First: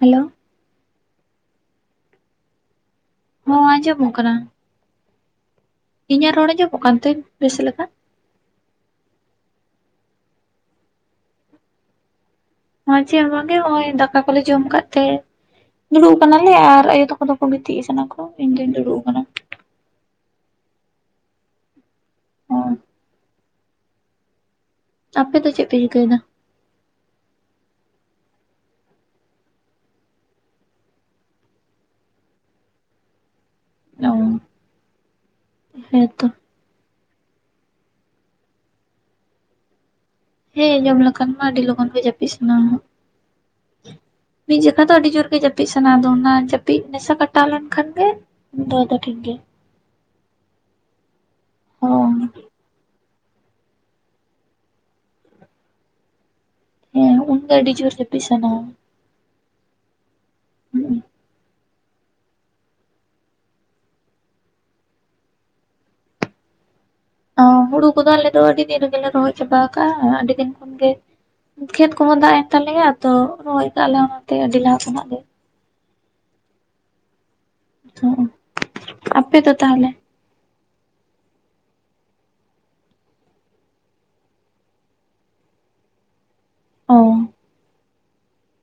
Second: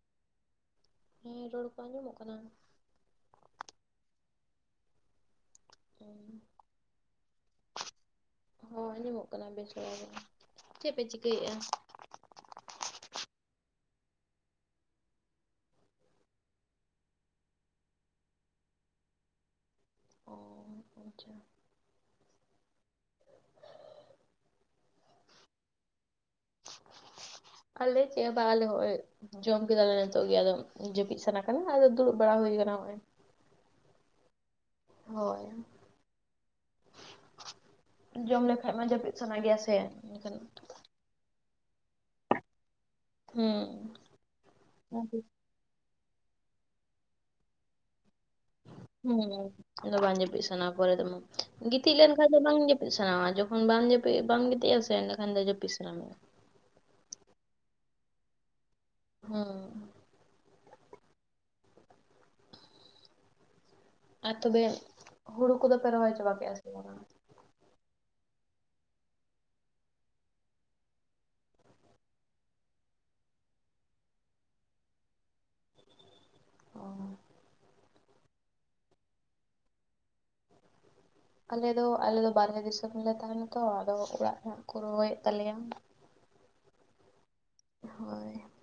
Hello ᱦᱮ ᱨᱚᱲ ᱠᱚ ᱟᱸᱡᱚᱢᱚᱜ ᱠᱟᱱᱟ ᱦᱚᱸ ᱟᱡᱚᱢᱚᱜ ᱠᱟᱱᱟ ᱤᱧᱟᱹᱜ ᱨᱚᱲ ᱟᱸᱡᱚᱢᱚᱜ ᱠᱟᱱ ᱛᱮ ᱵᱮᱥ ᱞᱮᱠᱟ ᱦᱚᱸ ᱟᱸᱡᱚᱢᱚᱜ ᱠᱟᱱᱟ ᱵᱮᱥ ᱵᱟᱲᱟᱜᱮ ᱪᱮᱫ ᱯᱮ ᱪᱤᱠᱟᱹᱭᱮᱜᱼᱟ ᱱᱚᱭ ᱪᱮ ᱵᱟᱝ ᱜᱮ ᱱᱚᱜᱚᱭ ᱫᱟᱠᱟ ᱠᱚᱞᱮ ᱡᱚᱢ ᱠᱟ ᱛᱮ ᱫᱩᱲᱩᱵ ᱟᱠᱟᱱᱟᱞᱮ ᱟᱨ ᱟᱭᱳ ᱛᱟᱠᱚ ᱫᱚᱠᱚ ᱜᱤᱛᱤᱡ ᱥᱟᱱᱟ ᱠᱚ ᱤᱧ ᱫᱩᱧ ᱫᱩᱲᱩᱵ ᱟᱠᱟᱱᱟ ᱚ ᱟᱪᱪᱷᱟ ᱦᱚ ᱟᱯᱮ ᱫᱚ ᱪᱮᱜ ᱯᱮ ᱪᱤᱠᱟᱹᱭᱮᱫᱟ [unintelligible] ᱟᱞᱮ ᱪᱮ ᱦᱚᱸ ᱵᱟ ᱟᱞᱮ ᱦᱚᱜ ᱚᱭ ᱡᱚᱢ ᱠᱮᱫᱟᱞᱮ ᱱᱤᱛᱚᱜ ᱜᱮ ᱟᱫᱚ ᱡᱟᱹᱯᱤᱫ ᱥᱟᱱᱟ ᱠᱟᱱᱟ ᱟᱫᱚ ᱫᱩᱲᱩᱵ ᱵᱟᱲᱟ ᱦᱩᱭ ᱟᱠᱟᱱᱟ ᱱᱚᱜᱚᱭ ᱚ ᱦᱚᱭ ᱦᱮᱸᱛᱚ ᱡᱚᱢ ᱞᱮᱠᱷᱟᱡ ᱢᱟ ᱡᱟᱹᱯᱤᱫ ᱥᱟᱱᱟ ᱜᱮᱭᱟ ᱥᱮ ᱮᱱᱠᱷᱟᱱ ᱦᱮᱸ ᱡᱚᱢ ᱞᱮᱠᱷᱟᱱ ᱢᱟ ᱟᱹᱰᱤ ᱞᱚᱜᱚᱱ ᱜᱮ ᱡᱟᱹᱯᱤᱫ ᱥᱟᱱᱟ ᱼᱟ ᱦᱩᱸ ᱢᱤ ᱡᱚᱠᱷᱟ ᱫᱚ ᱟᱹᱰᱤ ᱡᱳᱨ ᱜᱮ ᱡᱟᱹᱯᱤ ᱡᱟᱹᱯᱤ ᱥᱟᱱᱟ-ᱟ ᱟᱫᱚ ᱚᱱᱟ ᱡᱟᱹᱯᱤᱫ ᱱᱮᱥᱟ ᱠᱟᱴᱟᱣ ᱞᱮᱱᱠᱷᱟᱱ ᱜᱮ ᱫᱚ ᱟᱫᱚ ᱴᱷᱤᱠ ᱦᱩᱸ ᱜᱮ ᱟᱫᱚ ᱵᱟᱝ ᱡᱟᱹᱯᱤᱫ ᱥᱟᱱᱟ ᱯᱚᱨᱮ ᱫᱚ ᱜᱤᱛᱤᱡ ᱦᱚᱸ ᱞᱮᱱᱠᱷᱟᱱ ᱫᱚ ᱵᱟᱝ ᱥᱟᱱᱟᱣᱟ ᱡᱚᱠᱷᱚᱱ ᱵᱟᱢ ᱡᱟᱹᱯᱤᱫ ᱵᱟᱢ ᱜᱤᱛᱤᱡ ᱟ ᱥᱮ ᱮᱸᱰᱮᱠᱷᱟᱱ ᱫᱚ ᱡᱟᱹᱯᱤᱫ ᱥᱟᱱᱟ ᱢᱮᱭᱟ ᱦᱮᱸ ᱩᱱᱜᱟ ᱟᱹᱰᱤ ᱡᱳᱨ ᱡᱟᱹᱯᱤᱫ ᱥᱟᱱᱟᱣ ᱼᱟ। ᱦᱩᱸ ᱦᱩᱸ ᱟᱨ ᱛᱚᱵᱮ ᱦᱩᱲᱩ ᱠᱚᱫᱚ ᱯᱮ ᱨᱚᱦᱚᱭ ᱪᱟᱵᱟ ᱠᱮᱜᱼᱟ ᱥᱮ ᱵᱟᱝᱟ ᱦᱩᱲᱩ ᱠᱚᱫᱚ ᱟᱞᱮ ᱫᱚ ᱟᱹᱰᱤ ᱫᱤᱱ ᱨᱮᱜᱮᱞᱮ ᱨᱚᱦᱚᱭ ᱪᱟᱵᱟ ᱟᱠᱟᱜᱼᱟ ᱟᱹᱰᱤ ᱫᱤᱱ ᱠᱷᱚᱱᱜᱮ ᱠᱷᱮᱛ ᱠᱚᱦᱚᱸ ᱫᱟᱜ ᱮᱱ ᱛᱟᱞᱮᱭᱟ ᱟᱫᱚ ᱨᱚᱦᱚᱭ ᱠᱟᱜᱼᱟ ᱞᱮ ᱚᱱᱟᱛᱮ ᱟᱹᱰᱤ ᱞᱟᱦᱟ ᱠᱷᱚᱱᱟᱜ ᱜᱮ ᱾ ᱚ ᱾ ᱚ, ᱟᱯᱮ ᱫᱚ ᱛᱟᱦᱚᱞᱮ? ᱟᱞᱮ ᱫᱚ ᱟᱞᱮ ᱫᱚ ᱵᱟᱨᱦᱮ ᱫᱤᱥᱚᱢᱞᱮ ᱛᱟᱦᱮᱱᱟ ᱛᱚ, ᱟᱫᱚ ᱚᱲᱟᱜ ᱨᱮ ᱠᱚ ᱨᱚᱦᱚᱭᱮᱫ ᱛᱟᱞᱮᱭᱟ ᱾ ᱚ ᱾ ᱦᱳᱭ ᱾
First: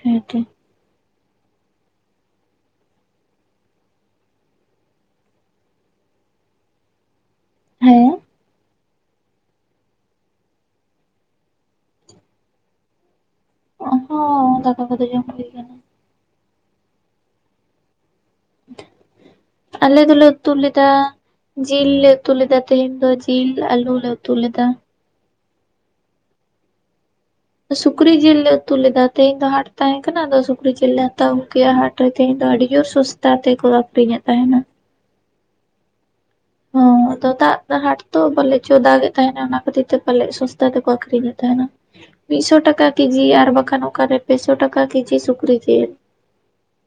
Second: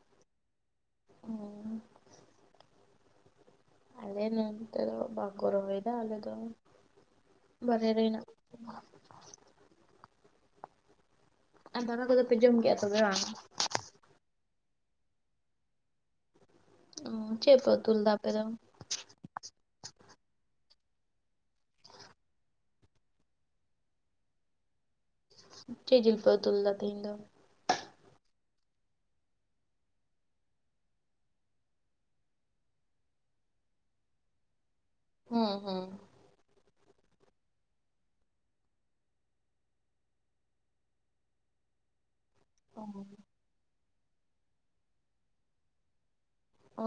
ᱦᱮᱸ ᱛᱚ ᱾ ᱦᱚᱭ ᱾ ᱟᱞᱮ ᱱᱚᱱᱛᱮ ᱫᱚ ᱵᱟᱠᱚ ᱨᱚᱦᱚᱭᱮᱫᱟ ᱟᱞᱮ ᱫᱚ ᱾ ᱵᱟᱨᱭᱟ ᱨᱮ ᱦᱮᱸ ᱦᱮᱱᱟᱜ ᱟᱨ ᱫᱟᱠᱟ ᱠᱚᱫᱚ ᱯᱮ ᱡᱚᱢ ᱠᱮᱜᱼᱟ ᱥᱮ ᱵᱟᱝ? ᱚ ᱦᱚᱸ ᱫᱟᱠᱟ ᱠᱚᱫᱚ ᱡᱚᱢ ᱦᱩᱭ ᱠᱟᱱᱟ ᱾ ᱚᱸ, ᱪᱮᱫ ᱯᱮ ᱩᱛᱩ ᱞᱮᱫᱟ ᱟᱯᱮ ᱫᱚ? ᱟᱞᱮ ᱫᱚᱞᱮ ᱩᱛᱩ ᱞᱮᱫᱟ ᱡᱤᱞ ᱞᱮ ᱩᱛᱩ ᱞᱮᱫᱟ ᱛᱮᱦᱮᱱ ᱫᱚ ᱡᱤᱞ ᱟᱞᱩ ᱞᱮ ᱩᱛᱩ ᱞᱮᱫᱟ᱾ ᱪᱮᱫ ᱡᱤᱞ ᱯᱮ ᱩᱛᱩ ᱞᱮᱫᱟ ᱛᱮᱦᱮᱧ ᱫᱚ? ᱥᱩᱠᱨᱤ ᱡᱤᱞ ᱞᱮ ᱩᱛᱩ ᱞᱮᱫᱟ ᱛᱮᱦᱮᱧ ᱫᱚ ᱦᱟᱴ ᱛᱟᱦᱮᱸ ᱠᱟᱱᱟ, ᱟᱫᱚ ᱥᱩᱠᱨᱤ ᱡᱤᱞ ᱞᱮ ᱦᱟᱛᱟᱣ ᱟᱹᱜᱩ ᱠᱮᱜᱼᱟ ᱦᱟᱴ ᱨᱮ ᱛᱮᱦᱮᱧ ᱫᱚ ᱟᱹᱰᱤ ᱡᱳᱨ ᱥᱚᱥᱛᱟ ᱛᱮᱠᱚ ᱟᱹᱠᱷᱨᱤᱧᱮᱫ ᱛᱟᱦᱮᱱᱟ ᱾ ᱦᱩᱸ ᱦᱩᱸ ᱾ ᱦᱚᱸ ᱾ ᱟᱫᱚ ᱫᱟᱜ ᱨᱮ ᱦᱟᱴ ᱛᱚ ᱯᱟᱞᱮ ᱪᱚ ᱫᱟᱜᱮᱫ ᱛᱟᱦᱮᱱᱟ ᱚᱱᱟ ᱠᱷᱟᱹᱛᱤᱨ ᱛᱮ ᱯᱟᱞᱮᱜ ᱥᱚᱥᱛᱟ ᱛᱮᱠᱚ ᱟᱠᱷᱨᱤᱧᱮᱫ ᱛᱟᱦᱮᱱᱟ ᱾ ᱢᱤᱫᱥᱚ ᱴᱟᱠᱟ ᱠᱮᱡᱤ ᱟᱨ ᱵᱟᱠᱷᱟᱱ ᱚᱠᱟᱨᱮ ᱯᱮᱥᱚ ᱴᱟᱠᱟ ᱠᱮᱡᱤ ᱥᱩᱠᱨᱤ ᱡᱤᱞ ᱾ ᱚ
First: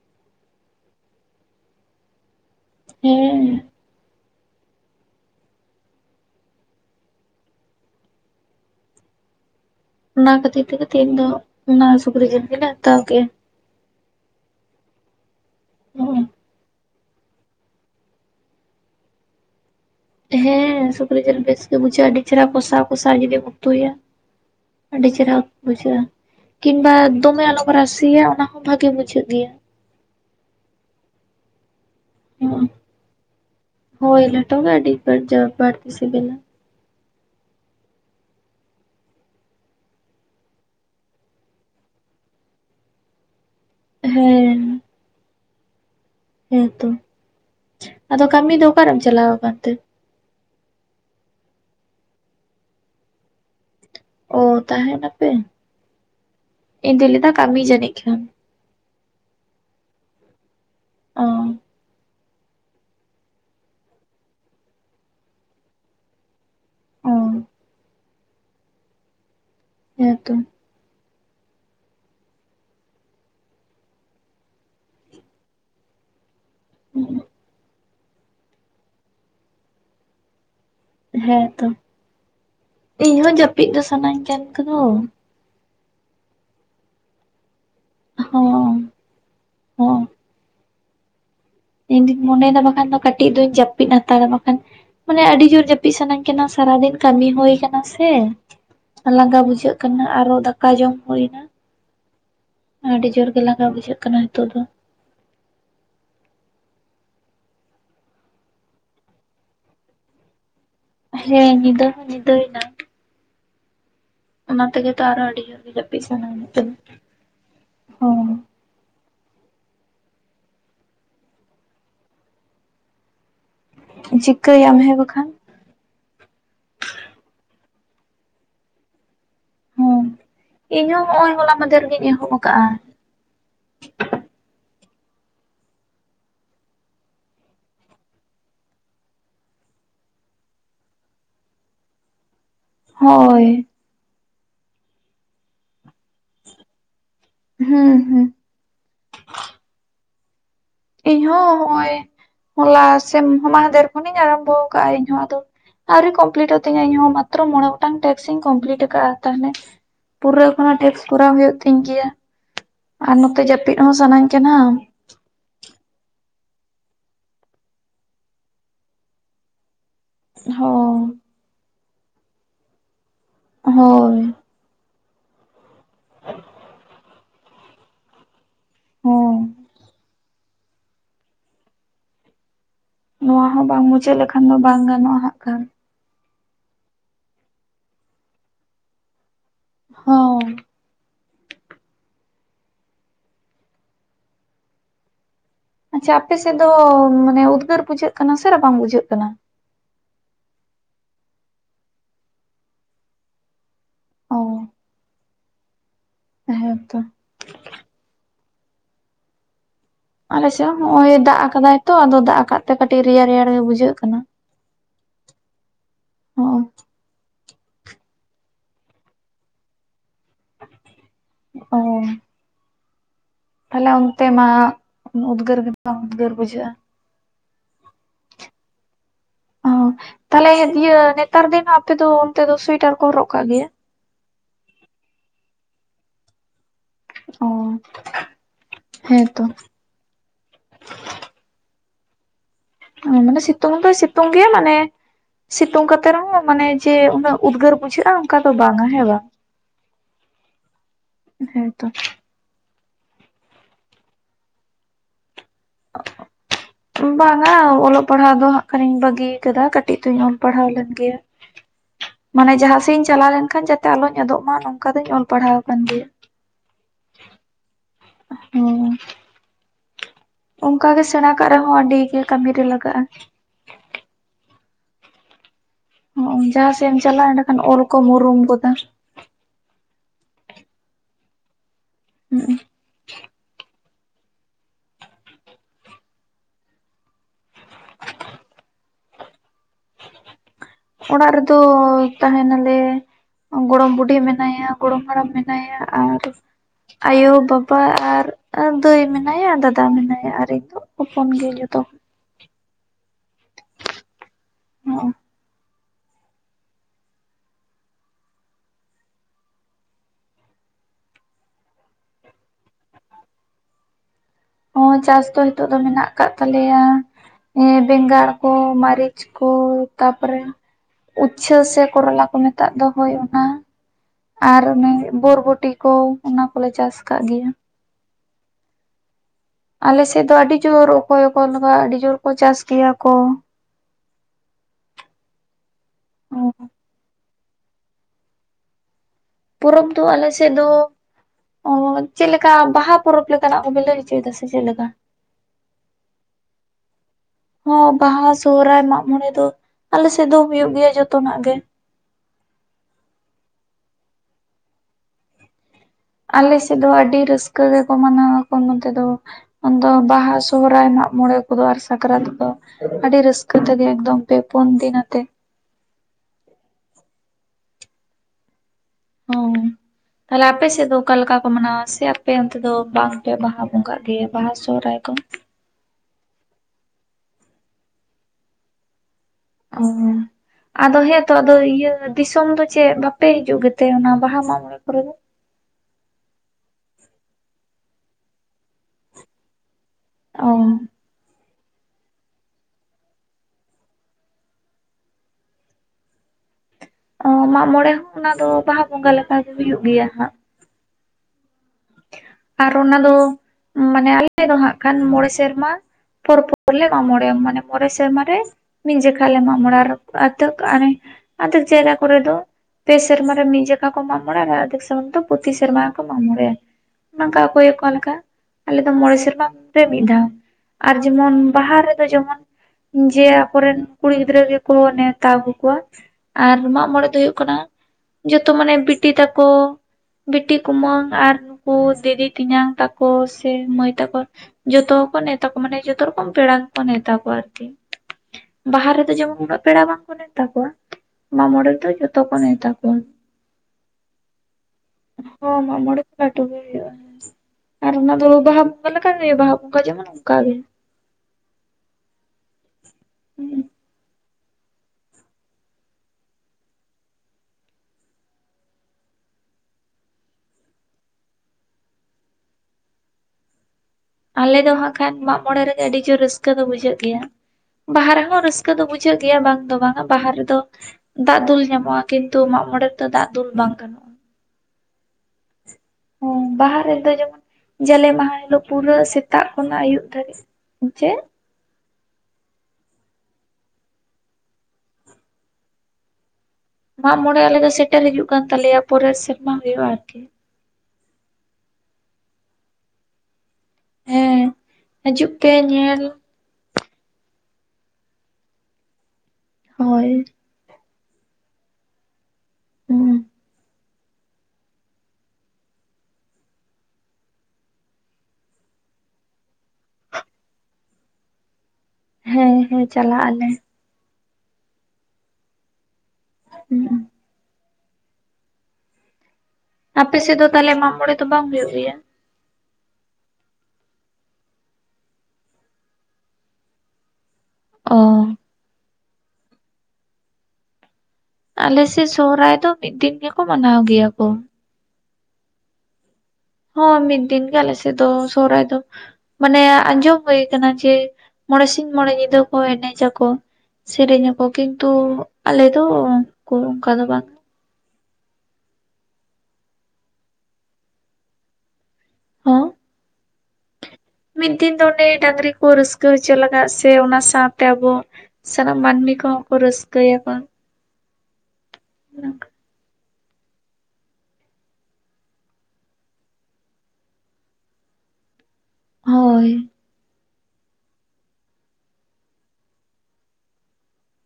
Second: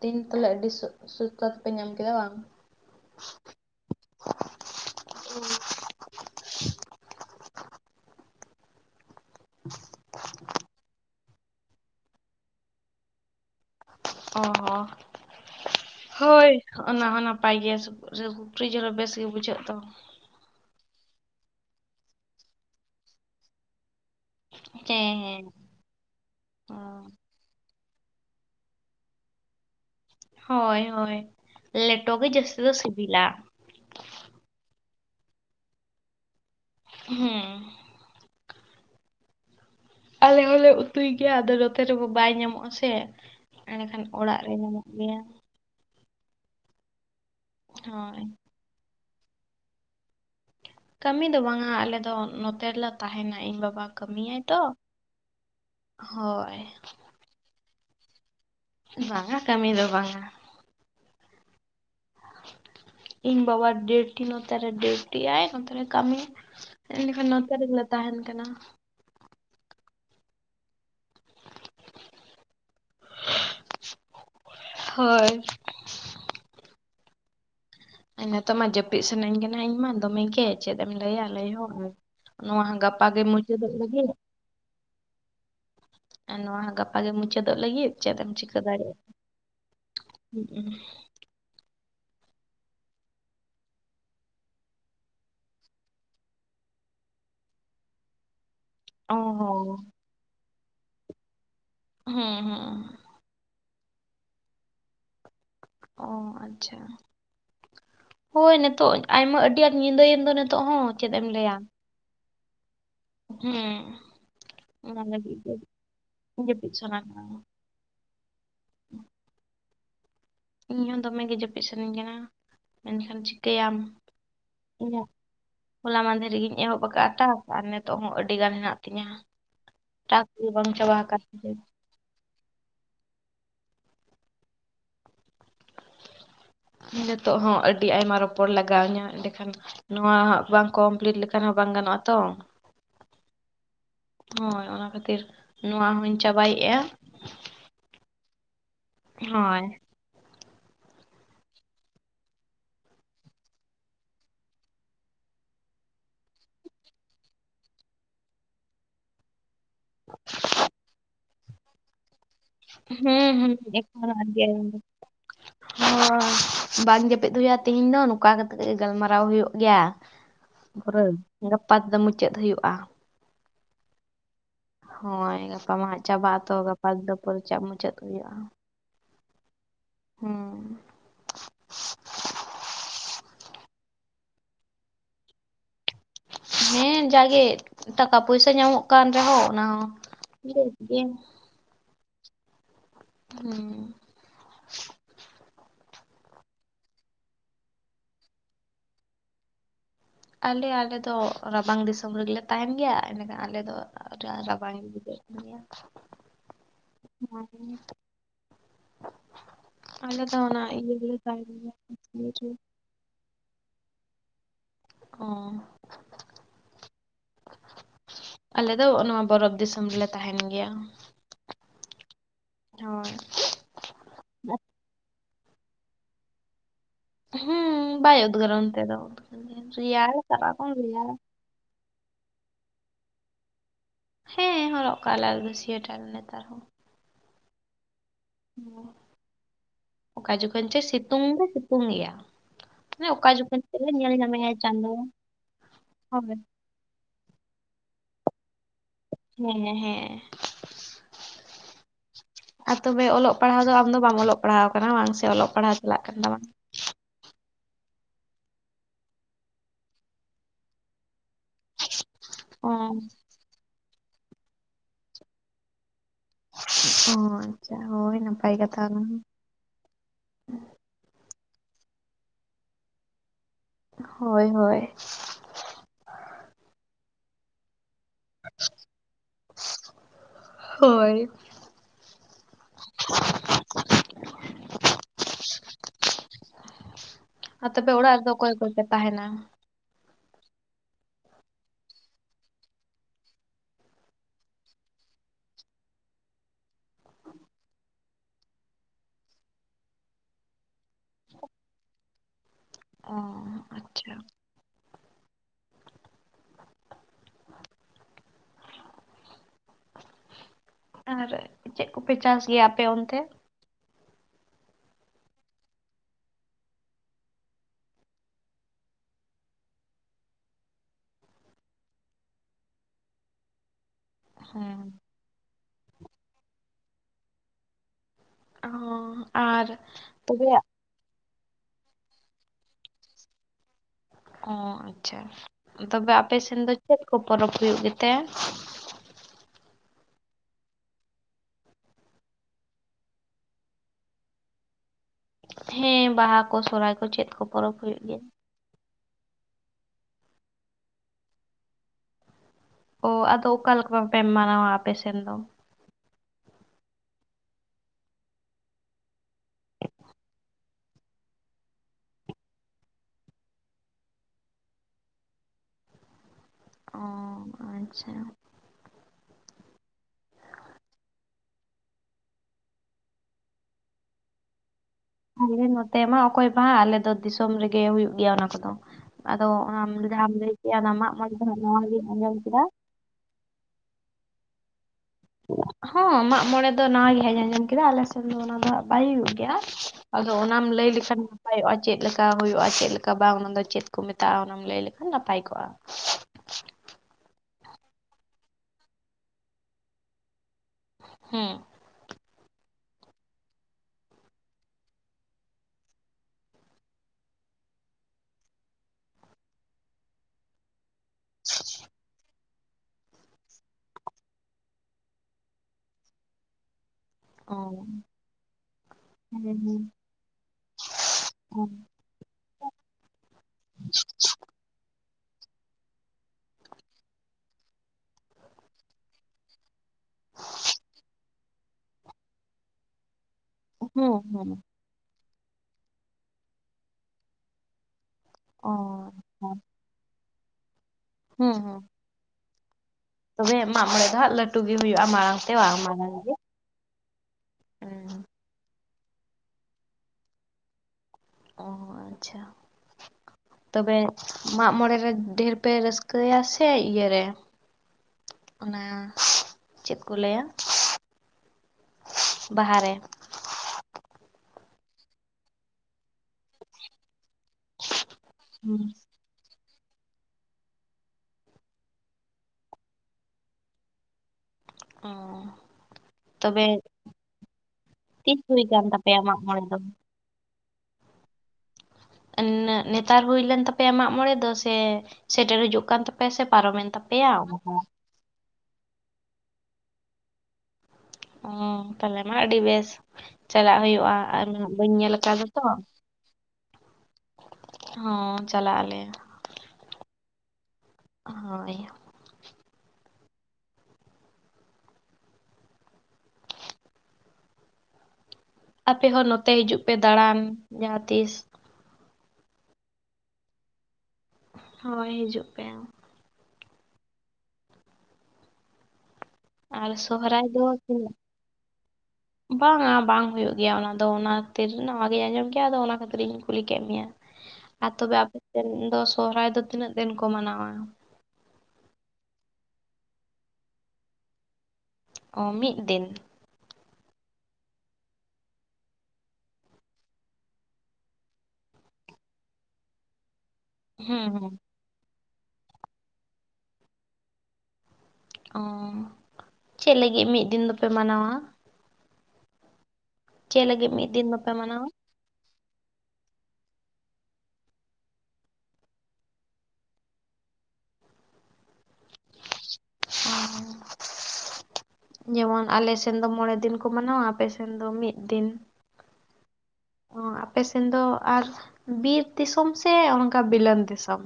ᱛᱮᱦᱤᱧ ᱫᱚ ᱛᱟᱦᱚᱞᱮ ᱟᱹᱰᱤ ᱥᱚᱜ ᱥᱚᱥᱛᱟ ᱛᱮᱯᱮ ᱧᱟᱢ ᱠᱮᱫᱟ ᱵᱟᱝ! ᱦᱮᱸᱻ [inaudible] ᱚᱱᱟ ᱠᱷᱟᱹᱛᱤᱨ ᱛᱮᱜᱮ ᱛᱮᱦᱮᱱ ᱫᱚ ᱚᱱᱟ ᱥᱩᱠᱨᱤ ᱡᱤᱞ ᱜᱮᱞᱮ ᱦᱟᱛᱟᱣ ᱠᱮᱜᱼᱟ ᱾ ᱚ ᱦᱚ ᱦᱳᱭ ᱾ ᱦᱚᱜᱼᱚᱱᱟ ᱦᱚᱸ ᱱᱟᱯᱟᱭ ᱜᱮᱭᱟ ᱥᱩᱠ-ᱥᱩᱠᱨᱤ ᱡᱤᱞ ᱦᱚᱸ ᱵᱮᱥ ᱜᱮ ᱵᱩᱡᱷᱟᱹᱜ ᱫᱚ ᱾ ᱦᱮᱸ ᱥᱩᱠᱨᱤ ᱡᱤᱞ ᱵᱮᱥ ᱜᱮ ᱵᱩᱡᱷᱟᱹᱜᱼᱟ ᱟᱹᱰᱤ ᱪᱮᱨᱦᱟ ᱠᱚᱥᱟᱣ ᱠᱚᱥᱟᱣ ᱡᱩᱫᱤᱢ ᱩᱛᱩᱭᱟ ᱾ ᱟᱹᱰᱤ ᱦᱮᱸ ᱪᱮᱨᱦᱟ ᱦᱮᱸ ᱵᱩᱡᱷᱟᱹᱜᱼᱟ ᱾ ᱠᱤᱱᱵᱟ ᱚ ᱫᱚᱢᱮ ᱟᱞᱚᱢ ᱨᱟᱥᱤᱭᱟ ᱚᱱᱟ ᱦᱚᱸ ᱵᱷᱟᱜᱮ ᱵᱩᱡᱷᱟᱹᱜ ᱜᱮᱭᱟ ᱾ ᱦᱳᱭ ᱦᱳᱭ ᱞᱮᱴᱚ ᱜᱮ ᱡᱟᱹᱥᱛᱤ ᱫᱚ ᱥᱤᱵᱤᱞᱟ ᱾ ᱦᱳᱭ ᱞᱮᱴᱚ ᱜᱮ ᱟᱹᱰᱤ ᱵᱟᱹᱲ ᱡᱟᱹᱥ ᱵᱟᱹᱲᱛᱤ ᱥᱤᱵᱤᱞᱟ ᱾ ᱦᱮᱸᱻ ᱟᱞᱮ ᱦᱚᱸᱞᱮ ᱩᱛᱩᱭ ᱜᱮᱭᱟ ᱟᱫᱚ ᱱᱚᱛᱮ ᱨᱮ ᱢᱟ ᱵᱟᱭ ᱧᱟᱢᱚᱜᱼᱟ ᱥᱮ ᱮᱸᱰᱮᱠᱷᱟᱱ ᱚᱲᱟᱜ ᱨᱮ ᱦᱮᱸ ᱧᱟᱢᱚᱜ ᱜᱮᱭᱟ ᱾ ᱦᱮᱸᱛᱚ, ᱦᱳᱭ ᱟᱫᱚ ᱠᱟᱹᱢᱤ ᱫᱚ ᱚᱠᱟᱨᱮᱢ ᱪᱟᱞᱟᱣ ᱠᱟᱱᱛᱮ? ᱠᱟᱹᱢᱤ ᱫᱚ ᱵᱟᱝᱼᱟ ᱟᱞᱮᱫᱚ ᱱᱚᱛᱮ ᱨᱮᱞᱮ ᱛᱟᱦᱮᱱᱟ, ᱤᱧ ᱵᱟᱵᱟ ᱚᱻ ᱠᱟᱹᱢᱤᱭᱟᱭ ᱛᱚ ᱛᱟᱦᱮᱱᱟᱯᱮ, ᱦᱳᱭ ᱤᱧ ᱫᱩᱧ ᱞᱮᱭᱫᱟ ᱠᱟᱹᱢᱤ ᱡᱟᱹᱱᱤᱡ ᱠᱷᱟᱱ! ᱵᱟᱝᱼᱟ ᱠᱟᱹᱢᱤ ᱫᱚ ᱵᱟᱝᱼᱟ ᱾ ᱚᱻ ᱤᱧ ᱵᱟᱵᱟ ᱰᱮᱣᱴᱤ ᱱᱚᱛᱮ ᱨᱮ ᱰᱮᱣᱴᱤᱼᱟᱭ ᱱᱚᱛᱮ ᱨᱮ ᱠᱟᱢᱤᱭᱟᱭ ᱾ ᱚ ᱮᱸᱰᱮᱠᱷᱟᱱ ᱱᱚᱛᱮ ᱨᱮᱜᱮᱞᱮ ᱛᱟᱦᱮᱱ ᱠᱟᱱᱟ ᱾ ᱦᱮᱸᱛᱚ ᱾ ᱦᱳᱭ ᱾ [inaudible] ᱟᱨ ᱱᱮᱛᱚᱜ ᱢᱟ ᱡᱟᱹᱯᱤᱫ ᱥᱟᱱᱟᱤᱧ ᱠᱟᱱᱟ ᱤᱧ ᱢᱟ ᱫᱚᱢᱮ ᱜᱮ ᱪᱮᱫ ᱮᱢ ᱞᱟᱹᱭᱟ ᱦᱮᱸᱛᱚ ᱞᱟᱹᱭᱦᱚᱸ ᱱᱚᱣᱟ ᱦᱚᱸ ᱜᱟᱯᱟ ᱜᱮ ᱤᱧᱦᱚᱸ ᱡᱟᱹᱯᱤᱫ ᱢᱩᱪᱟᱹᱫᱚᱜ ᱫᱚ ᱞᱟᱹᱜᱤᱫ ᱥᱟᱱᱟᱧ ᱠᱟᱱ ᱠᱚᱫᱚ ᱟᱨ ᱱᱚᱣᱟ ᱦᱚᱸ ᱜᱟᱯᱟ ᱜᱮ ᱢᱩᱪᱟᱹᱫᱚᱜ ᱞᱟᱹᱜᱤᱫ ᱪᱮᱫ ᱪᱤᱠᱟᱹ ᱦᱚᱸ ᱫᱟᱲᱮᱭᱟᱜ ᱦᱩᱸᱜ-ᱩᱸ ᱤᱧ ᱫᱩᱧ ᱢᱚᱱᱮᱭᱫᱟ ᱵᱟᱠᱷᱟᱱ ᱫᱚ ᱠᱟᱹᱴᱤᱡ ᱫᱩᱧ ᱡᱟᱹᱯᱤᱫ ᱦᱟᱛᱟᱲᱟ ᱵᱟᱠᱷᱟᱱ ᱢᱟᱱᱮ ᱟᱹᱰᱤ ᱡᱳᱨ ᱡᱟᱹᱯᱤᱫ ᱥᱟᱱᱟᱧ ᱠᱟᱱᱟ ᱥᱟᱨᱟᱫᱤᱱ ᱠᱟᱹᱢᱤ ᱦᱳᱭ ᱠᱟᱱᱟ ᱥᱮ ᱚ ᱞᱟᱸᱜᱟ ᱵᱩᱡᱷᱟᱹᱜ ᱦᱚᱸ ᱠᱟᱱᱟ ᱟᱨᱦᱚ ᱫᱟᱠᱟ ᱡᱚᱢ ᱦᱩᱭᱱᱟ ᱦᱮᱸ ᱦᱮᱸ ᱟᱹᱰᱤ ᱡᱳᱨ ᱜᱮ ᱞᱟᱸᱜ ᱞᱟᱸᱜᱟ ᱵᱩᱡᱷᱟᱹᱜ ᱠᱟᱱᱟ ᱦᱤᱛᱚᱜ ᱫᱚ ᱚ ᱟᱪᱪᱷᱟ ᱦᱳᱭ ᱱᱤᱛᱚᱜ ᱟᱭᱢᱟ ᱟᱹᱰᱤ ᱟᱸᱴ ᱧᱤᱫᱟᱹᱭᱮᱱ ᱫᱚ ᱱᱤᱛᱚᱜ ᱦᱚᱸ ᱪᱮᱫ ᱦᱮᱸ ᱧᱤᱫᱟᱹ ᱦᱚᱸ ᱧᱤᱫᱟᱹᱭᱱᱟ ᱦᱩᱸ ᱚᱱᱟ ᱛᱮᱜ ᱛᱚ ᱟᱨᱚ ᱟᱹᱰᱤ ᱡᱳᱨ ᱜᱮ ᱡᱟᱹᱯᱤᱫ ᱥᱟᱱᱟ ᱡᱟᱹᱯᱤᱫ ᱥᱟᱱᱟ ᱠᱟᱱᱟ [unintelligible] ᱦᱚ, [unintelligible] ᱤᱧ ᱦᱚᱸ ᱫᱚᱢᱮᱜᱮ ᱡᱟᱹᱯᱤᱜ ᱥᱟᱹᱱᱟᱹᱧ ᱠᱟᱱᱟ ᱢᱮᱱᱠᱷᱟᱱ ᱪᱤᱠᱟᱹᱭᱟᱢ᱾ ᱪᱤᱠᱟᱹᱭᱟᱢ ᱦᱮ ᱤᱧᱟᱹᱜ ᱵᱟᱠᱷᱟᱱ, ᱦᱚᱞᱟ ᱢᱟᱦᱫᱷᱮᱨ ᱜᱤᱧ ᱮᱦᱚᱵ ᱟᱠᱟᱜᱼᱟ ᱴᱟᱥ, ᱟᱨ ᱱᱤᱛᱚᱜ ᱦᱚᱸ ᱟᱹᱰᱤ ᱜᱟᱱ ᱦᱮᱱᱟᱜ ᱛᱤᱧᱟᱹ᱾ ᱴᱟᱥᱠ ᱜᱮ ᱵᱟᱝ ᱪᱟᱵᱟ ᱟᱠᱟᱱ ᱛᱤᱧᱟᱹ ᱱᱤᱛᱚᱜ ᱜᱤᱧ ᱮᱦᱚᱵ ᱟᱠᱟᱜᱼᱟ᱾ [unintelligible] ᱱᱤᱛᱚᱜ ᱦᱚᱸ ᱟᱹᱰᱤ ᱟᱭᱢᱟ ᱨᱚᱯᱚᱲ ᱞᱟᱜᱟᱣ ᱟᱧᱟ ᱮᱸᱰᱮᱠᱷᱟᱱ ᱱᱚᱣᱟᱜ ᱵᱟᱝ ᱠᱚᱢᱯᱤᱞᱤᱴ ᱞᱮᱠᱷᱟᱱ ᱦᱚᱸ ᱵᱟᱝ ᱜᱟᱱᱚᱜᱼᱟ ᱛᱚ, ᱦᱳᱭᱻ ᱦᱳᱭ ᱚᱱᱟ ᱠᱷᱟᱹᱛᱤᱨ ᱱᱚᱣᱟ ᱦᱩᱧ ᱪᱟᱵᱟᱭᱮᱜᱼᱟ᱾ ᱦᱩᱸ ᱦᱩᱸ ᱦᱚᱭ ᱤᱧ ᱦᱚᱸ ᱚᱜᱚᱭ ᱦᱚᱞᱟ ᱥᱮ ᱢᱟᱦᱫᱮᱨ ᱠᱷᱚᱱᱤᱧ ᱟᱨᱚᱢᱵᱚ ᱠᱟᱜᱼᱟ ᱤᱧ ᱦᱚᱸ ᱟᱫᱚ ᱟᱣᱨᱤ ᱠᱚᱢᱯᱞᱤᱴᱛᱚᱜ ᱛᱤᱧᱟ ᱤᱧ ᱦᱚᱸ ᱢᱟᱛᱨᱚ ᱢᱚᱬᱮ ᱜᱚᱴᱟᱝ ᱴᱮᱥᱠ ᱤᱧ ᱠᱚᱢᱯᱞᱤᱴ ᱟᱠᱟᱫᱼᱟ ᱛᱟᱦᱞᱮ ᱯᱩᱨᱟᱹ ᱮᱠᱷᱚᱱᱚ ᱴᱮᱠᱥ ᱠᱚᱨᱟᱣ ᱦᱩᱭᱩᱜ ᱛᱤᱧ ᱜᱮᱭᱟ᱾ ᱟᱨ ᱦᱩᱸ ᱱᱚᱛᱮ ᱦᱩᱸ ᱡᱟᱹᱯᱤᱫ ᱦᱚ ᱥᱟᱱᱟᱧ ᱠᱟᱱᱟ, ᱦᱚᱭ ᱵᱟᱝ ᱡᱟᱹᱯᱤᱫ ᱦᱩᱭᱩᱜᱼᱟ ᱛᱤᱦᱤᱧ ᱫᱚ, ᱱᱚᱝᱠᱟ ᱠᱟᱛᱮᱜ ᱜᱮ ᱜᱟᱞᱢᱟᱨᱟᱣ ᱦᱩᱭᱩᱜ ᱜᱮᱭᱟ᱾ [unintelligible] ᱜᱟᱯᱟ ᱛᱮᱫᱚ ᱢᱩᱪᱟᱹᱫ ᱦᱩᱭᱩᱜᱼᱟ᱾ ᱦᱚᱭ ᱦᱚᱭ ᱜᱟᱯᱟ ᱢᱟ ᱦᱟᱸᱜ ᱪᱟᱵᱟᱜ ᱟᱛᱚ ᱜᱟᱯᱟ [unintelligible] ᱢᱩᱪᱟᱹᱫ ᱦᱩᱭᱩᱜᱼᱟ᱾ ᱦᱩᱸ ᱦᱩᱸ ᱱᱚᱣᱟ ᱦᱚᱸ ᱵᱟᱝ ᱢᱩᱪᱟᱹᱫ ᱞᱮᱠᱷᱟᱱ ᱫᱚ ᱵᱟᱝ ᱜᱟᱱᱚᱜᱼᱟ ᱦᱟᱸᱜ ᱠᱟᱱ ᱦᱮᱸ ᱡᱟᱜᱮ ᱴᱟᱠᱟ ᱯᱚᱭᱥᱟᱹ ᱧᱟᱢᱚᱜ ᱠᱟᱱ ᱨᱮᱦᱚ ᱚᱱᱟ ᱦᱚᱸ [unintelligible] ᱦᱩᱸ ᱟᱪᱪᱷᱟ ᱟᱯᱮ ᱥᱮᱫ ᱫᱚ ᱢᱟᱱᱮ ᱩᱫᱽᱜᱟᱹᱨ ᱵᱩᱡᱷᱟᱹᱜ ᱠᱟᱱᱟ ᱥᱮ? ᱨᱟᱵᱟᱝ ᱵᱩᱡᱷᱟᱹᱜ ᱠᱟᱱᱟ? ᱟᱞᱮ ᱟᱞᱮ ᱫᱚ ᱨᱟᱵᱟᱝ ᱫᱤᱥᱚᱢ ᱨᱮᱜᱮᱞᱮ ᱛᱟᱦᱮᱱ ᱜᱮᱭᱟ, ᱮᱸᱰᱮᱠᱷᱟᱱ ᱟᱞᱮ ᱫᱚ ᱚ ᱟᱨ ᱨᱟᱵᱟᱝ ᱜᱮ ᱵᱩᱡᱷᱟᱹᱜ ᱠᱟᱱ ᱜᱮᱭᱟ᱾ ᱦᱮᱼᱛᱚ [unintelligible] [inaudible] ᱟᱞᱮ ᱫᱚ ᱚᱱᱟ ᱤᱭᱟᱹ ᱜᱮᱞᱮ [inaudible] ᱴᱟ ᱠᱟᱴᱤᱜ ᱨᱮᱭᱟᱲ-ᱨᱮᱭᱟᱲ ᱜᱮ ᱵᱩᱡᱷᱟᱹᱜ ᱠᱟᱱᱟ᱾ ᱚ᱾ ᱦᱚᱸ ᱟᱞᱮ ᱫᱚ ᱱᱚᱣᱟ ᱵᱚᱨᱚᱵ ᱫᱤᱥᱚᱢ ᱨᱮᱞᱮ ᱛᱟᱦᱮᱸᱱ ᱜᱮᱭᱟ᱾ ᱚ᱾ ᱦᱳᱭ᱾ ᱛᱟᱦᱞᱮ ᱚᱱᱛᱮ ᱢᱟ ᱩᱫᱽᱜᱟᱹᱨ ᱜᱮ ᱵᱟᱝ ᱩᱫᱽᱜᱟᱹᱨ ᱵᱩᱡᱷᱟᱹᱜᱼᱟ? ᱦᱩᱸ ᱵᱟᱭ ᱩᱫᱽᱜᱟᱹᱨᱟ ᱚᱸᱛᱮ ᱫᱚ᱾ ᱚ ᱨᱮᱭᱟᱲ ᱛᱟᱦᱞᱮ ᱥᱟᱨᱟᱠᱷᱚᱱ ᱤᱭᱟᱹ ᱨᱮᱭᱟᱲ᱾ ᱱᱮᱛᱟᱨ ᱫᱤᱱ ᱟᱯᱮ ᱫᱚ ᱚᱱᱛᱮ ᱫᱚ ᱥᱩᱭᱴᱟᱨ ᱠᱚ ᱦᱚᱨᱚᱜ ᱠᱟᱜ ᱜᱮᱭᱟ? ᱦᱮᱸ ᱦᱚᱨᱚᱜ ᱠᱟᱜ ᱞᱮ ᱟᱞᱮ ᱫᱚ ᱥᱩᱭᱮᱴᱟᱨ ᱱᱮᱛᱟᱨ ᱦᱚᱸ᱾ ᱚ᱾ ᱚ ᱦᱮᱸᱛᱚ ᱚᱠᱟ ᱡᱚᱠᱷᱚᱧ ᱪᱚ ᱥᱤᱛᱩᱝ ᱫᱚᱭ ᱥᱤᱛᱩᱝ ᱜᱮᱭᱟ᱾ ᱚ ᱚᱠᱟ ᱢᱟᱱᱮ ᱡᱚᱠᱷᱚᱱ ᱥᱤᱛᱩᱝ ᱪᱚᱞᱮ ᱫᱚ ᱧᱮᱞ ᱥᱤᱛᱩᱝ ᱜᱮᱭᱟ, ᱧᱟᱢᱮᱭᱟᱭ ᱢᱟᱱᱮ ᱪᱟᱸᱫᱳ᱾ ᱥᱤᱛᱩᱝ ᱠᱟᱛᱮ ᱦᱳᱭ᱾ ᱨᱮᱦᱚᱸ ᱢᱟᱱᱮ ᱡᱮ ᱩᱱᱟᱹᱜ ᱩᱫᱽᱜᱟᱹᱨ ᱵᱩᱡᱷᱟᱹᱜᱼᱟ ᱚᱝᱠᱟ ᱫᱚ ᱵᱟᱝᱟ ᱦᱮᱸ ᱵᱟᱝ? ᱦᱮᱸ-ᱦᱮᱸ᱾ ᱦᱮᱸᱛᱚ ᱟᱨ ᱛᱚᱵᱮ ᱚᱞᱚᱜ ᱯᱟᱲᱦᱟᱹᱣ ᱫᱚ ᱟᱢ ᱫᱚ ᱵᱟᱢ ᱚᱞᱚᱜ ᱯᱟᱲᱦᱟᱹᱣ ᱠᱟᱱᱟ ᱵᱟᱝ ᱥᱮ ᱚᱞᱚᱜ ᱯᱟᱲᱦᱟᱹᱜ ᱪᱟᱞᱟᱹᱜ ᱠᱟᱱ ᱛᱟᱢᱟ? ᱵᱟᱝᱟ ᱚᱞᱚᱜ ᱯᱟᱲᱦᱟᱹᱜ ᱫᱚ ᱦᱟᱸᱜ ᱠᱷᱟᱱᱤᱧ ᱵᱟᱹᱜᱤ ᱠᱟᱫᱟ ᱠᱟᱹᱴᱤᱡ ᱛᱩᱧ ᱚᱞ ᱯᱟᱲᱦᱟᱹᱭ ᱞᱮᱱ ᱜᱮᱹᱭᱟ᱾ [inaudible] ᱢᱟᱱᱮᱹ ᱚ ᱡᱟᱦᱟᱸᱥᱮᱫ ᱤᱧ ᱪᱟᱞᱟᱹᱣ ᱞᱮᱹᱱᱠᱷᱟᱱ ᱡᱟᱛᱮ ᱟᱞᱚᱧ ᱟᱸᱫᱚᱜ ᱢᱟ ᱱᱚᱝᱠᱟ ᱫᱚᱧ ᱚᱞ ᱯᱟᱲᱦᱟᱹᱣ ᱠᱟᱱ ᱜᱮᱹᱭᱟ ᱦᱳᱭᱸ ᱟᱪᱪᱷᱟ ᱦᱳᱭ ᱱᱟᱯᱟᱹᱭ ᱠᱟᱛᱷᱟ ᱠᱟᱱᱟ᱾ ᱚᱱᱠᱟᱹᱜᱮ ᱥᱮᱬᱟ ᱠᱟᱜ ᱨᱮᱦᱚᱸ ᱟᱹᱰᱤᱜ ᱜᱮ ᱠᱟᱹᱢᱤᱨᱮ ᱞᱟᱜᱟᱜᱼᱟ᱾ ᱦᱳᱭ ᱦᱳᱭ᱾ ᱦᱩᱸ ᱡᱟᱦᱟᱸ ᱥᱮᱡ ᱮᱢ ᱪᱟᱞᱟᱜᱼᱟ ᱮᱸᱰᱮ ᱠᱷᱟᱱ ᱚᱞ ᱩᱨᱩᱢ ᱜᱚᱫᱟᱹ᱾ ᱦᱳᱭ᱾ ᱦᱩᱸ᱾ ᱟᱯᱮ ᱫᱚ ᱚᱲᱟᱜ ᱨᱮᱫᱚ ᱚᱠᱚᱭ ᱚᱠᱚᱭ ᱯᱮ ᱛᱟᱦᱮᱸᱱᱟ? ᱚᱲᱟᱜ ᱨᱮᱹᱫᱚ ᱛᱟᱦᱮᱸᱱᱟᱹᱞᱮ ᱜᱚᱲᱚᱢ ᱵᱩᱰᱷᱤ ᱢᱮᱱᱟᱭᱼᱟ ᱜᱚᱲᱚᱢ ᱦᱟᱲᱟᱢ ᱢᱮᱱᱟᱭᱼᱟ ᱟᱨ ᱟᱭᱳ ᱵᱟᱵᱟ ᱟᱨ ᱫᱟᱹᱭ ᱢᱮᱱᱟᱭᱼᱟ ᱫᱟᱫᱟ ᱢᱮᱱᱟᱭᱼᱟ ᱟᱨ ᱤᱧ ᱫᱚ ᱦᱚᱯᱚᱱ ᱜᱮᱹᱭᱟ ᱡᱷᱚᱛᱚ᱾ ᱚ ᱟᱪᱪᱷᱟ᱾ ᱠᱷᱚᱱ᱾ [inaudible] ᱟᱨ ᱪᱮᱫ ᱠᱚᱸᱯᱮ ᱪᱟᱥ ᱜᱮᱭᱟ ᱟᱸᱯᱮ ᱚᱱᱛᱮ? ᱦᱚᱸ ᱪᱟᱥ ᱫᱚ ᱱᱤᱛᱚᱜ ᱫᱚ ᱢᱮᱱᱟᱹᱜ ᱠᱟᱫ ᱛᱟᱞᱮᱭᱟ᱾ ᱦᱮᱸ ᱵᱮᱸᱜᱟᱲ ᱠᱚ ᱢᱟᱹᱨᱤᱪ ᱠᱚ ᱛᱟᱨᱯᱚᱨᱮ ᱩᱪᱪᱷᱟᱹ ᱥᱮ ᱠᱚᱨᱚᱞᱟ ᱠᱚ ᱢᱮᱛᱟᱹᱜ ᱫᱚ ᱦᱳᱭ ᱚᱱᱟ᱾ ᱟᱨ ᱦᱮᱸ ᱚᱱᱮ ᱵᱚᱨᱵᱚᱴ ᱠᱚ ᱚᱱᱟ ᱠᱚᱞᱮ ᱪᱟᱥ ᱠᱟᱜ ᱜᱮᱭᱟ᱾ ᱚ᱾ ᱟᱨ ᱟᱸᱞᱮᱥᱮᱫ ᱫᱚ ᱛᱚᱵᱮ ᱟᱹᱰᱤ ᱡᱳᱨ ᱚᱠᱚᱸᱭ ᱚᱠᱚᱸ ᱠᱚᱫᱚ ᱟᱹᱰᱤ ᱡᱳᱨ ᱠᱚ ᱪᱟᱥ ᱜᱮᱹᱭᱟ ᱠᱚ᱾ ᱚ ᱟᱪᱪᱷᱟ ᱛᱚᱵᱮ ᱟᱸᱯᱮ ᱥᱮᱱ ᱫᱚ ᱪᱮᱫ ᱠᱚ ᱯᱚᱨᱚᱵᱽ ᱦᱩᱭᱩᱹᱜ ᱜᱮᱛᱮ? ᱯᱚᱨᱚᱵᱽ ᱫᱚ ᱟᱞ ᱥᱮᱫ ᱫᱚ ᱚ ᱪᱮᱫ ᱞᱮᱠᱟ ᱵᱟᱦᱟ ᱯᱚᱨᱚᱵᱽ ᱞᱮᱠᱟᱱᱟᱼᱜ ᱠᱚᱵᱤᱱ ᱞᱟᱹᱭ ᱦᱚᱪᱚᱭᱹᱫᱟ ᱥᱮ ᱪᱮᱫᱹᱞᱮᱠᱟ? ᱦᱮᱸ ᱵᱟᱦᱟ ᱠᱚ ᱥᱚᱨᱦᱟᱹᱭ ᱠᱚ ᱪᱮᱫ ᱠᱚ ᱯᱚᱨᱚᱵᱽ ᱦᱩᱭᱩᱹᱜ ᱜᱮᱭᱟ? ᱥᱚᱦᱚᱨᱟᱹᱭ ᱢᱟᱜ ᱢᱚᱬᱮ ᱫᱚ ᱟᱸᱞᱮ ᱥᱮᱫ ᱫᱚ ᱦᱩᱭᱩᱹᱜ ᱜᱮᱹᱭᱟ ᱡᱷᱚᱛᱚᱸᱱᱟᱜ ᱜᱮ᱾ ᱚ ᱟᱫᱚ ᱚᱠᱟ ᱞᱮᱠᱟᱹ ᱯᱮ ᱢᱟᱱᱟᱣᱼᱟ ᱟᱸᱯᱮ ᱥᱮᱱ ᱫᱚ? ᱟᱞᱮ ᱥᱮᱫ ᱫᱚ ᱟᱹᱰᱤ ᱨᱟᱹᱥᱠᱟᱹ ᱜᱮᱠᱚᱸ ᱢᱟᱹᱱᱟᱣᱟᱚ ᱱᱚᱛᱮ ᱫᱚ᱾ ᱟᱸᱫᱚ ᱵᱟᱦᱟ ᱥᱚᱨᱦᱟᱹᱭ ᱢᱟᱜ ᱢᱚᱬᱮ ᱠᱚᱫᱚᱹ ᱟᱨ ᱥᱟᱠᱨᱟᱛ ᱠᱚ᱾ ᱟᱹᱰᱤ ᱨᱟᱹᱥᱠᱟᱹ ᱛᱮᱜᱮ ᱮᱠᱫᱚᱢ ᱯᱮ ᱯᱩᱱ ᱫᱤᱱ ᱟᱛᱮ᱾ ᱚ ᱟᱪᱪᱷᱟ᱾ ᱚ᱾ ᱛᱟᱦᱚᱹᱞᱮ ᱟᱸᱯᱮ ᱥᱮᱫ ᱚᱠᱟᱮ ᱞᱮᱠᱟ ᱠᱚ ᱢᱟᱱᱟᱣᱼᱟ ᱥᱮ ᱟᱸᱯᱮ ᱚᱱᱛᱮ ᱫᱚ ᱵᱟᱝ ᱯᱮ ᱵᱟᱦᱟ ᱵᱚᱸᱜᱟᱜ ᱜᱮᱭᱟ ᱵᱟᱦᱟ ᱥᱚᱦᱚᱨᱟᱼᱭ ᱠᱚᱸ? ᱟᱞᱮ ᱱᱚᱛᱮ ᱢᱟ ᱚᱠᱚᱭ ᱵᱟᱝ ᱟᱸᱞᱮ ᱫᱚ ᱫᱤᱥᱚᱢ ᱨᱮᱹᱜᱮ ᱦᱩᱭᱩᱹᱜ ᱜᱮᱹᱭᱟ ᱚᱱᱟ ᱠᱚᱫᱚ᱾ ᱟᱸᱫᱚ ᱚ ᱚᱱᱟᱢ ᱡᱟᱦᱟᱸᱟᱢ ᱞᱟᱹᱭ ᱠᱮᱫᱼᱟ ᱟᱱᱟ ᱟᱫᱚ ᱢᱟᱜᱽ ᱢᱚᱲᱮ ᱫᱚ ᱦᱟᱸᱜ ᱱᱚᱣᱟ ᱜᱤᱧ ᱟᱸᱡᱚᱢ ᱠᱮᱫᱟ᱾ ᱯᱮ ᱦᱤᱡᱩᱜ ᱜᱮ ᱠᱟᱛᱮ ᱚᱱᱟ ᱵᱟᱦᱟ ᱢᱟᱜᱽ ᱢᱚᱬᱮ ᱠᱚᱨᱮ ᱫᱚ? ᱦᱚᱸ ᱢᱟᱜᱽ ᱢᱚᱬᱮ ᱫᱚ ᱱᱚᱣᱟᱹᱜᱮ ᱦᱟᱸᱜ ᱤᱧ ᱟᱸᱡᱚᱢ ᱠᱮᱫᱟ᱾ ᱟᱸᱞᱮ ᱥᱮᱱ ᱫᱚ ᱚᱱᱟ ᱫᱚ ᱦᱟᱸᱜ ᱵᱟᱭ ᱦᱩᱭᱩᱹᱜ ᱜᱮᱭᱟ᱾ ᱟᱸᱫᱚ ᱚ ᱚᱱᱟᱢ ᱞᱟᱹᱭ ᱞᱮᱹᱠᱷᱟᱱ ᱱᱟᱯᱟᱭᱚᱜᱼᱟ᱾ ᱪᱮᱫ ᱞᱮᱠᱟ ᱦᱩᱭᱩᱜᱼᱟ ᱪᱮᱫ ᱞᱮᱠᱟ ᱵᱟᱝ ᱚᱱᱟᱹᱫᱚ ᱪᱮᱫ ᱠᱚ ᱢᱮᱛᱟᱜᱼᱟ ᱚᱱᱟᱢ ᱞᱟᱹᱭ ᱞᱮᱹᱠᱷᱟᱱ ᱱᱟᱯᱟᱭ ᱠᱟᱜ-ᱟ᱾ ᱚ ᱢᱟᱜᱽ ᱢᱚᱬᱮ ᱦᱚᱸ ᱚᱱᱟ ᱫᱚ ᱵᱟᱦᱟ ᱵᱚᱸᱜᱟ ᱞᱮᱠᱟᱹᱜᱮ ᱦᱩᱭᱩᱹᱜ ᱜᱮᱭᱟ ᱦᱟᱸᱜ᱾ ᱦᱮᱸ᱾ ᱟᱨ ᱚᱱᱟ ᱫᱚ ᱢᱟᱱᱮᱹ ᱟᱸᱞᱮ ᱫᱚ ᱦᱟᱸᱜ ᱠᱷᱟᱱ ᱢᱚᱬᱮ ᱥᱮᱨᱢᱟᱹ ᱯᱚᱨ ᱯᱟᱨ ᱞᱮ ᱢᱟᱜᱽ ᱢᱚᱲᱮᱜ-ᱟ ᱢᱟᱱᱮ ᱯᱟᱨᱮ ᱥᱮᱨᱢᱟ ᱨᱮ ᱢᱤᱫ ᱡᱚᱠᱷᱟ ᱞᱮ ᱢᱟᱜᱽ ᱢᱚᱬᱮ ᱟᱨ ᱟᱛᱠ ᱟᱨᱮ ᱟᱫᱮᱠ ᱡᱟᱭᱜᱟ ᱠᱚᱨᱮ ᱫᱚ ᱯᱮ ᱥᱮᱨᱢᱟ ᱨᱮ ᱢᱤᱫᱡᱚᱠᱟ ᱠᱚ ᱢᱟᱜᱽ ᱢᱟᱲᱣ-ᱟ ᱟᱨ ᱨᱟᱫᱷᱮᱠ ᱥᱮᱢᱟ ᱫᱚ ᱯᱚᱛᱤ ᱥᱮᱨᱢᱟ ᱜᱮᱠᱚ ᱢᱟᱜᱽ ᱢᱚᱲᱮᱜ-ᱟ᱾ ᱱᱚᱝᱠᱟ ᱚ ᱚᱠᱚᱭ ᱚᱠᱟᱞᱮᱠᱟ ᱟᱞᱮ ᱫᱚ ᱢᱚᱬᱮ ᱦᱮᱸ ᱥᱮᱨᱢᱟ ᱦᱮᱸ ᱦᱮᱸ ᱨᱮ ᱢᱤᱫ ᱫᱷᱟᱣ᱾ ᱟᱨ ᱡᱮᱢᱚᱱ ᱵᱟᱦᱟ ᱨᱮᱫᱚ ᱡᱮᱢᱚᱱ ᱡᱮ ᱟᱠᱚᱨᱮᱱ ᱠᱩᱲᱤ ᱜᱤᱫᱽᱨᱟᱹ ᱜᱮ ᱠᱚ ᱱᱮᱣᱛᱟ ᱟᱹᱜᱩ ᱠᱚᱣᱟ ᱟᱨ ᱢᱟᱜᱽ ᱢᱚᱬᱮ ᱫᱚ ᱦᱩᱭᱩᱜ ᱠᱟᱱᱟ ᱡᱚᱛᱚ ᱢᱟᱱᱮ ᱵᱤᱴᱤ ᱛᱟᱠᱚ, ᱵᱤᱴᱤ ᱠᱩᱢᱟᱹᱝ ᱟᱨ ᱱᱩᱠᱩ ᱫᱤᱫᱤ ᱛᱮᱧᱟᱝ ᱛᱟᱠᱚ᱾ ᱠᱚ ᱥᱮ ᱢᱟᱹᱭ ᱚ ᱛᱟᱠᱚ᱾ ᱡᱚᱛᱚ ᱜᱮᱠᱚ ᱱᱮᱛ ᱛᱟᱠᱚ ᱢᱟᱱᱮ ᱡᱚᱛᱚ ᱨᱚᱠᱚᱢ ᱯᱮᱲᱟ ᱜᱮᱠᱚ ᱱᱮᱣᱛᱟ ᱠᱚᱣᱟ ᱟᱨᱠᱤ, ᱵᱟᱦᱟ ᱨᱮᱫᱚ ᱡᱮᱢᱚᱱ ᱩᱱᱟᱹᱜ ᱯᱮᱲᱟ ᱵᱟᱝᱠᱚ ᱱᱮᱣᱛᱟ ᱛᱟ ᱠᱚᱣᱟ᱾ ᱢᱟᱜ ᱦᱮᱸ ᱢᱚᱬᱮ ᱦᱮᱸ ᱨᱮᱫᱚ ᱡᱚᱛᱚ ᱠᱚ ᱱᱮᱣᱛᱟ ᱠᱚᱣᱟ᱾ ᱛᱚᱵᱮ ᱢᱟᱜᱽ ᱢᱚᱬᱮ ᱫᱚ ᱦᱟᱸᱜ ᱞᱟᱹᱴᱩ ᱜᱮ ᱦᱩᱭᱩᱜᱼᱟ ᱢᱟᱨᱟᱝ ᱛᱮ ᱵᱟᱝ ᱢᱟᱨᱟᱝ ᱜᱮ᱾ ᱠᱟᱜᱮ ᱦᱩᱭᱩᱜ-ᱟ ᱟᱨ ᱦᱩᱸ ᱚᱱᱟ ᱫᱚ ᱵᱟᱦᱟ ᱵᱚᱸᱜᱟ ᱞᱮᱠᱟᱜᱮ ᱵᱟᱦᱟ ᱵᱚᱸᱜᱟ ᱡᱮᱢᱚᱱ ᱚᱱᱠᱟ ᱜᱮ᱾ ᱚ ᱟᱪᱪᱷᱟ᱾ ᱦᱩᱸ᱾ ᱛᱚᱵᱮ ᱢᱟᱜᱢᱚᱬᱮ ᱨᱮ ᱰᱷᱮᱨ ᱯᱮ ᱨᱟᱹᱥᱠᱟᱹᱭᱟ ᱥᱮ ᱤᱭᱟᱹᱨᱮ? ᱚᱱᱟ ᱪᱮᱫ ᱠᱚ ᱞᱟᱹᱭᱟ? ᱵᱟᱦᱟ ᱨᱮ᱾ ᱟᱞᱮ ᱫᱚ ᱦᱟᱸᱜ ᱠᱷᱟᱱ ᱢᱟᱜᱽ ᱢᱚᱬᱮ ᱨᱮᱜᱮ ᱟᱹᱰᱤ ᱡᱳᱨ ᱨᱟᱹᱥᱠᱟᱹ ᱫᱚ ᱵᱩᱡᱷᱟᱹᱜ ᱜᱮᱭᱟ᱾ ᱵᱟᱦᱟ ᱨᱮᱦᱚᱸ ᱨᱟᱹᱥᱠᱟᱹ ᱫᱚ ᱵᱩᱡᱷᱟᱹᱜ ᱜᱮᱭᱟ ᱵᱟᱝ ᱫᱚ ᱵᱟᱝᱟ᱾ ᱵᱟᱦᱟ ᱨᱮᱫᱚ ᱫᱟᱜ ᱫᱩᱞ ᱧᱟᱢᱚᱜᱼᱟ ᱠᱤᱱᱛᱩ ᱢᱟᱜᱽ ᱢᱚᱬᱮ ᱨᱮᱫᱚ ᱫᱟᱜ ᱫᱩᱞ ᱵᱟᱝ ᱜᱟᱱᱚᱜᱼᱟ᱾ ᱚ᱾ ᱚ ᱛᱚᱵᱮ ᱵᱟᱦᱟ ᱨᱮᱫᱚ ᱡᱮᱢᱚᱱ ᱡᱟᱞᱮ ᱢᱟᱦᱟ ᱛᱤᱥ ᱦᱤᱞᱳᱜ ᱦᱩᱭ ᱠᱟᱱ ᱯᱩᱨᱟᱹ ᱛᱟᱯᱮᱭᱟ ᱢᱟᱜ ᱥᱮᱛᱟᱜ ᱢᱚᱬᱮ ᱫᱚ? ᱠᱷᱚᱱᱟᱜ ᱟᱹᱭᱩᱵ ᱫᱷᱟᱹᱨᱤᱡ ᱪᱮᱫ? ᱟᱱᱮᱜ-ᱱᱮᱛᱟᱨ ᱦᱩᱭ ᱞᱮᱱ ᱛᱟᱯᱮᱭᱟ ᱢᱟᱜᱽ ᱢᱚᱬᱮ ᱫᱚ ᱥᱮ ᱥᱮᱴᱮᱨ ᱦᱤᱡᱩᱜ ᱠᱟᱱ ᱛᱟᱯᱮ ᱯᱮ ᱥᱮ ᱯᱟᱨᱚᱢᱮᱱ ᱢᱟᱜ ᱛᱟᱯᱮᱭᱟ? ᱢᱚᱬᱮ ᱟᱞᱮ ᱫᱚ ᱥᱮᱴᱮᱨ ᱦᱤᱡᱩᱜ ᱠᱟᱱ ᱛᱟᱞᱮᱭᱟ ᱯᱚᱨᱮᱨ ᱥᱮᱨᱢᱟ ᱦᱩᱭᱩᱜᱼᱟ ᱟᱨᱠᱤ᱾ ᱚ ᱛᱟᱞᱦᱮ ᱢᱟ ᱟᱹᱰᱤ ᱵᱮᱥ᱾ ᱪᱟᱞᱟᱜ ᱦᱩᱭᱩᱜᱼᱟ ᱦᱮᱸ ᱟᱨ ᱩᱱᱟᱜ ᱵᱟᱹᱧ ᱧᱮᱞ ᱦᱤᱡᱩᱜ ᱠᱟᱫᱟ ᱯᱮ ᱛᱚ᱾ ᱧᱮᱞ ᱦᱚᱸ ᱪᱟᱞᱟᱜ ᱟᱞᱮ᱾ ᱦᱳᱭ᱾ ᱦᱳᱭ᱾ ᱦᱩᱸ ᱟᱯᱮ ᱦᱚᱸ ᱱᱚᱛᱮ ᱦᱤᱡᱩᱜ ᱯᱮ ᱫᱟᱬᱟᱱ ᱡᱟᱦᱟᱸ ᱛᱤᱥ ᱦᱮᱸ ᱦᱮᱸᱪᱟᱞᱟᱜ ᱟᱞᱮ ᱦᱳᱭ ᱦᱤᱡᱩᱜ ᱯᱮ ᱦᱩ ᱟᱨ ᱟᱯᱮ ᱥᱮᱫ ᱥᱚᱨᱦᱟᱭ ᱫᱚ ᱛᱟᱦᱚᱞᱮ ᱢᱟᱜ ᱛᱤᱱ‌ ᱢᱚᱬᱮ ᱨᱮ ᱫᱚ ᱵᱟᱝ ᱦᱩᱭᱩᱜ ᱜᱮᱭᱟ ᱵᱟᱝ-ᱟ ᱵᱟᱝ ᱦᱩᱭᱩᱜ ᱜᱮᱭᱟ ᱚᱱᱟ ᱫᱚ ᱚᱱᱟ ᱠᱷᱟᱹᱛᱤᱨ ᱱᱚᱣᱟᱜᱤᱧ ᱟᱸᱡᱚᱢ ᱜᱮᱭᱟ ᱟᱫᱚ ᱚᱱᱟ ᱠᱷᱟᱹᱛᱤᱨ ᱤᱧ ᱠᱩᱞᱤ ᱠᱮᱫ ᱢᱮᱭᱟ [inaudible] ᱟᱨ ᱛᱚᱵᱮ ᱟᱯᱮ ᱥᱮᱱ ᱥᱚᱦᱚᱨᱟᱭ ᱫᱚ ᱛᱤᱱᱟᱹᱜ ᱫᱤᱱ ᱠᱚ ᱢᱟᱱᱟᱣᱟ? ᱟᱞᱮ ᱥᱮ ᱥᱚᱦᱨᱟᱭ ᱫᱚ ᱢᱤᱫ ᱫᱤᱱ ᱜᱮᱠᱚ ᱢᱟᱱᱟᱣ ᱜᱮᱭᱟ ᱠᱚ ᱚ ᱢᱤᱫ ᱫᱤᱱ ᱦᱚᱸ ᱢᱤᱫ ᱫᱤᱱ ᱜᱮ ᱟᱞᱮ ᱥᱮᱜ ᱫᱚ ᱥᱚᱦᱚᱨᱟᱭ ᱫᱚ ᱢᱟᱱᱮ ᱟᱸᱡᱚᱢ ᱦᱩᱭ ᱟᱠᱟᱱᱟ ᱡᱮ ᱢᱚᱬᱮ ᱥᱤᱧ ᱢᱚᱬᱮ ᱧᱤᱫᱟᱹ ᱠᱚ ᱮᱱᱮᱡᱟ ᱠᱚ ᱦᱩᱸ ᱥᱮᱨᱮᱧ ᱟᱠᱚ ᱦᱩᱸ ᱠᱤᱱᱛᱩ ᱟᱞᱮ ᱫᱚ ᱳᱝ-ᱚᱱᱠᱟ ᱫᱚ ᱵᱟᱝ ᱚ ᱪᱮᱫ ᱞᱟᱹᱜᱤᱫ ᱢᱤᱫ ᱫᱤᱱ ᱫᱚᱯᱮ ᱢᱟᱱᱟᱣᱟ? ᱦᱚᱸ ᱪᱮᱫ ᱞᱟᱹᱜᱤᱫ ᱢᱤᱫ? ᱫᱚᱯᱮ ᱢᱤᱫ ᱫᱤᱱ ᱢᱟᱱᱟᱣᱟ ᱫᱚ ᱚᱱᱮ ᱰᱟᱺᱝᱨᱤ ᱠᱚ ᱨᱟᱹᱥᱠᱟᱹ ᱦᱚᱪᱚ ᱞᱟᱜᱟᱜ ᱥᱮ ᱚᱱᱟ ᱥᱟᱶᱛᱮ ᱟᱵᱚ ᱥᱟᱱᱟᱢ ᱢᱟᱹᱱᱢᱤ ᱠᱚᱦᱚᱸ ᱠᱚ ᱨᱟᱹᱥᱠᱟᱹᱭᱟ ᱠᱚ [unintelligible] [inaudible] ᱡᱮᱢᱚᱱ ᱟᱞᱮ ᱥᱮᱱ ᱫᱚ ᱢᱚᱬᱮ ᱫᱤᱱ ᱠᱚ ᱢᱟᱱᱟᱣᱟ ᱟᱯᱮ ᱥᱮᱱ ᱫᱚ ᱢᱤᱫ ᱫᱤᱱ᱾ ᱦᱳᱭ ᱚ ᱟᱯᱮ ᱥᱮᱱ ᱫᱚ ᱟᱨ ᱵᱤᱨ ᱫᱤᱥᱚᱢ ᱥᱮ ᱚᱱᱠᱟ ᱵᱤᱞᱟᱹᱱ ᱫᱤᱥᱚᱢ?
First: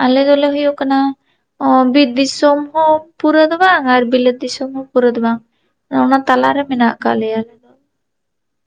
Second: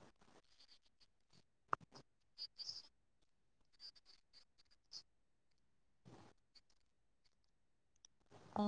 ᱟᱞᱮ ᱫᱚᱞᱮ ᱦᱩᱭᱩᱜ ᱠᱟᱱᱟ ᱚ ᱵᱤᱨ ᱫᱤᱥᱚᱢ ᱦᱚᱸ ᱯᱩᱨᱟᱹ ᱫᱚ ᱵᱟᱝ ᱟᱨ ᱵᱤᱞᱟᱹᱛ ᱫᱤᱥᱚᱢ ᱦᱚᱸ ᱯᱩᱨᱟᱹ ᱫᱚ ᱵᱟᱝ᱾ ᱚᱱᱟ ᱛᱟᱞᱟ ᱨᱮ ᱢᱮᱱᱟᱜ ᱟᱠᱟᱜ ᱞᱮᱭᱟ᱾ ᱫᱚ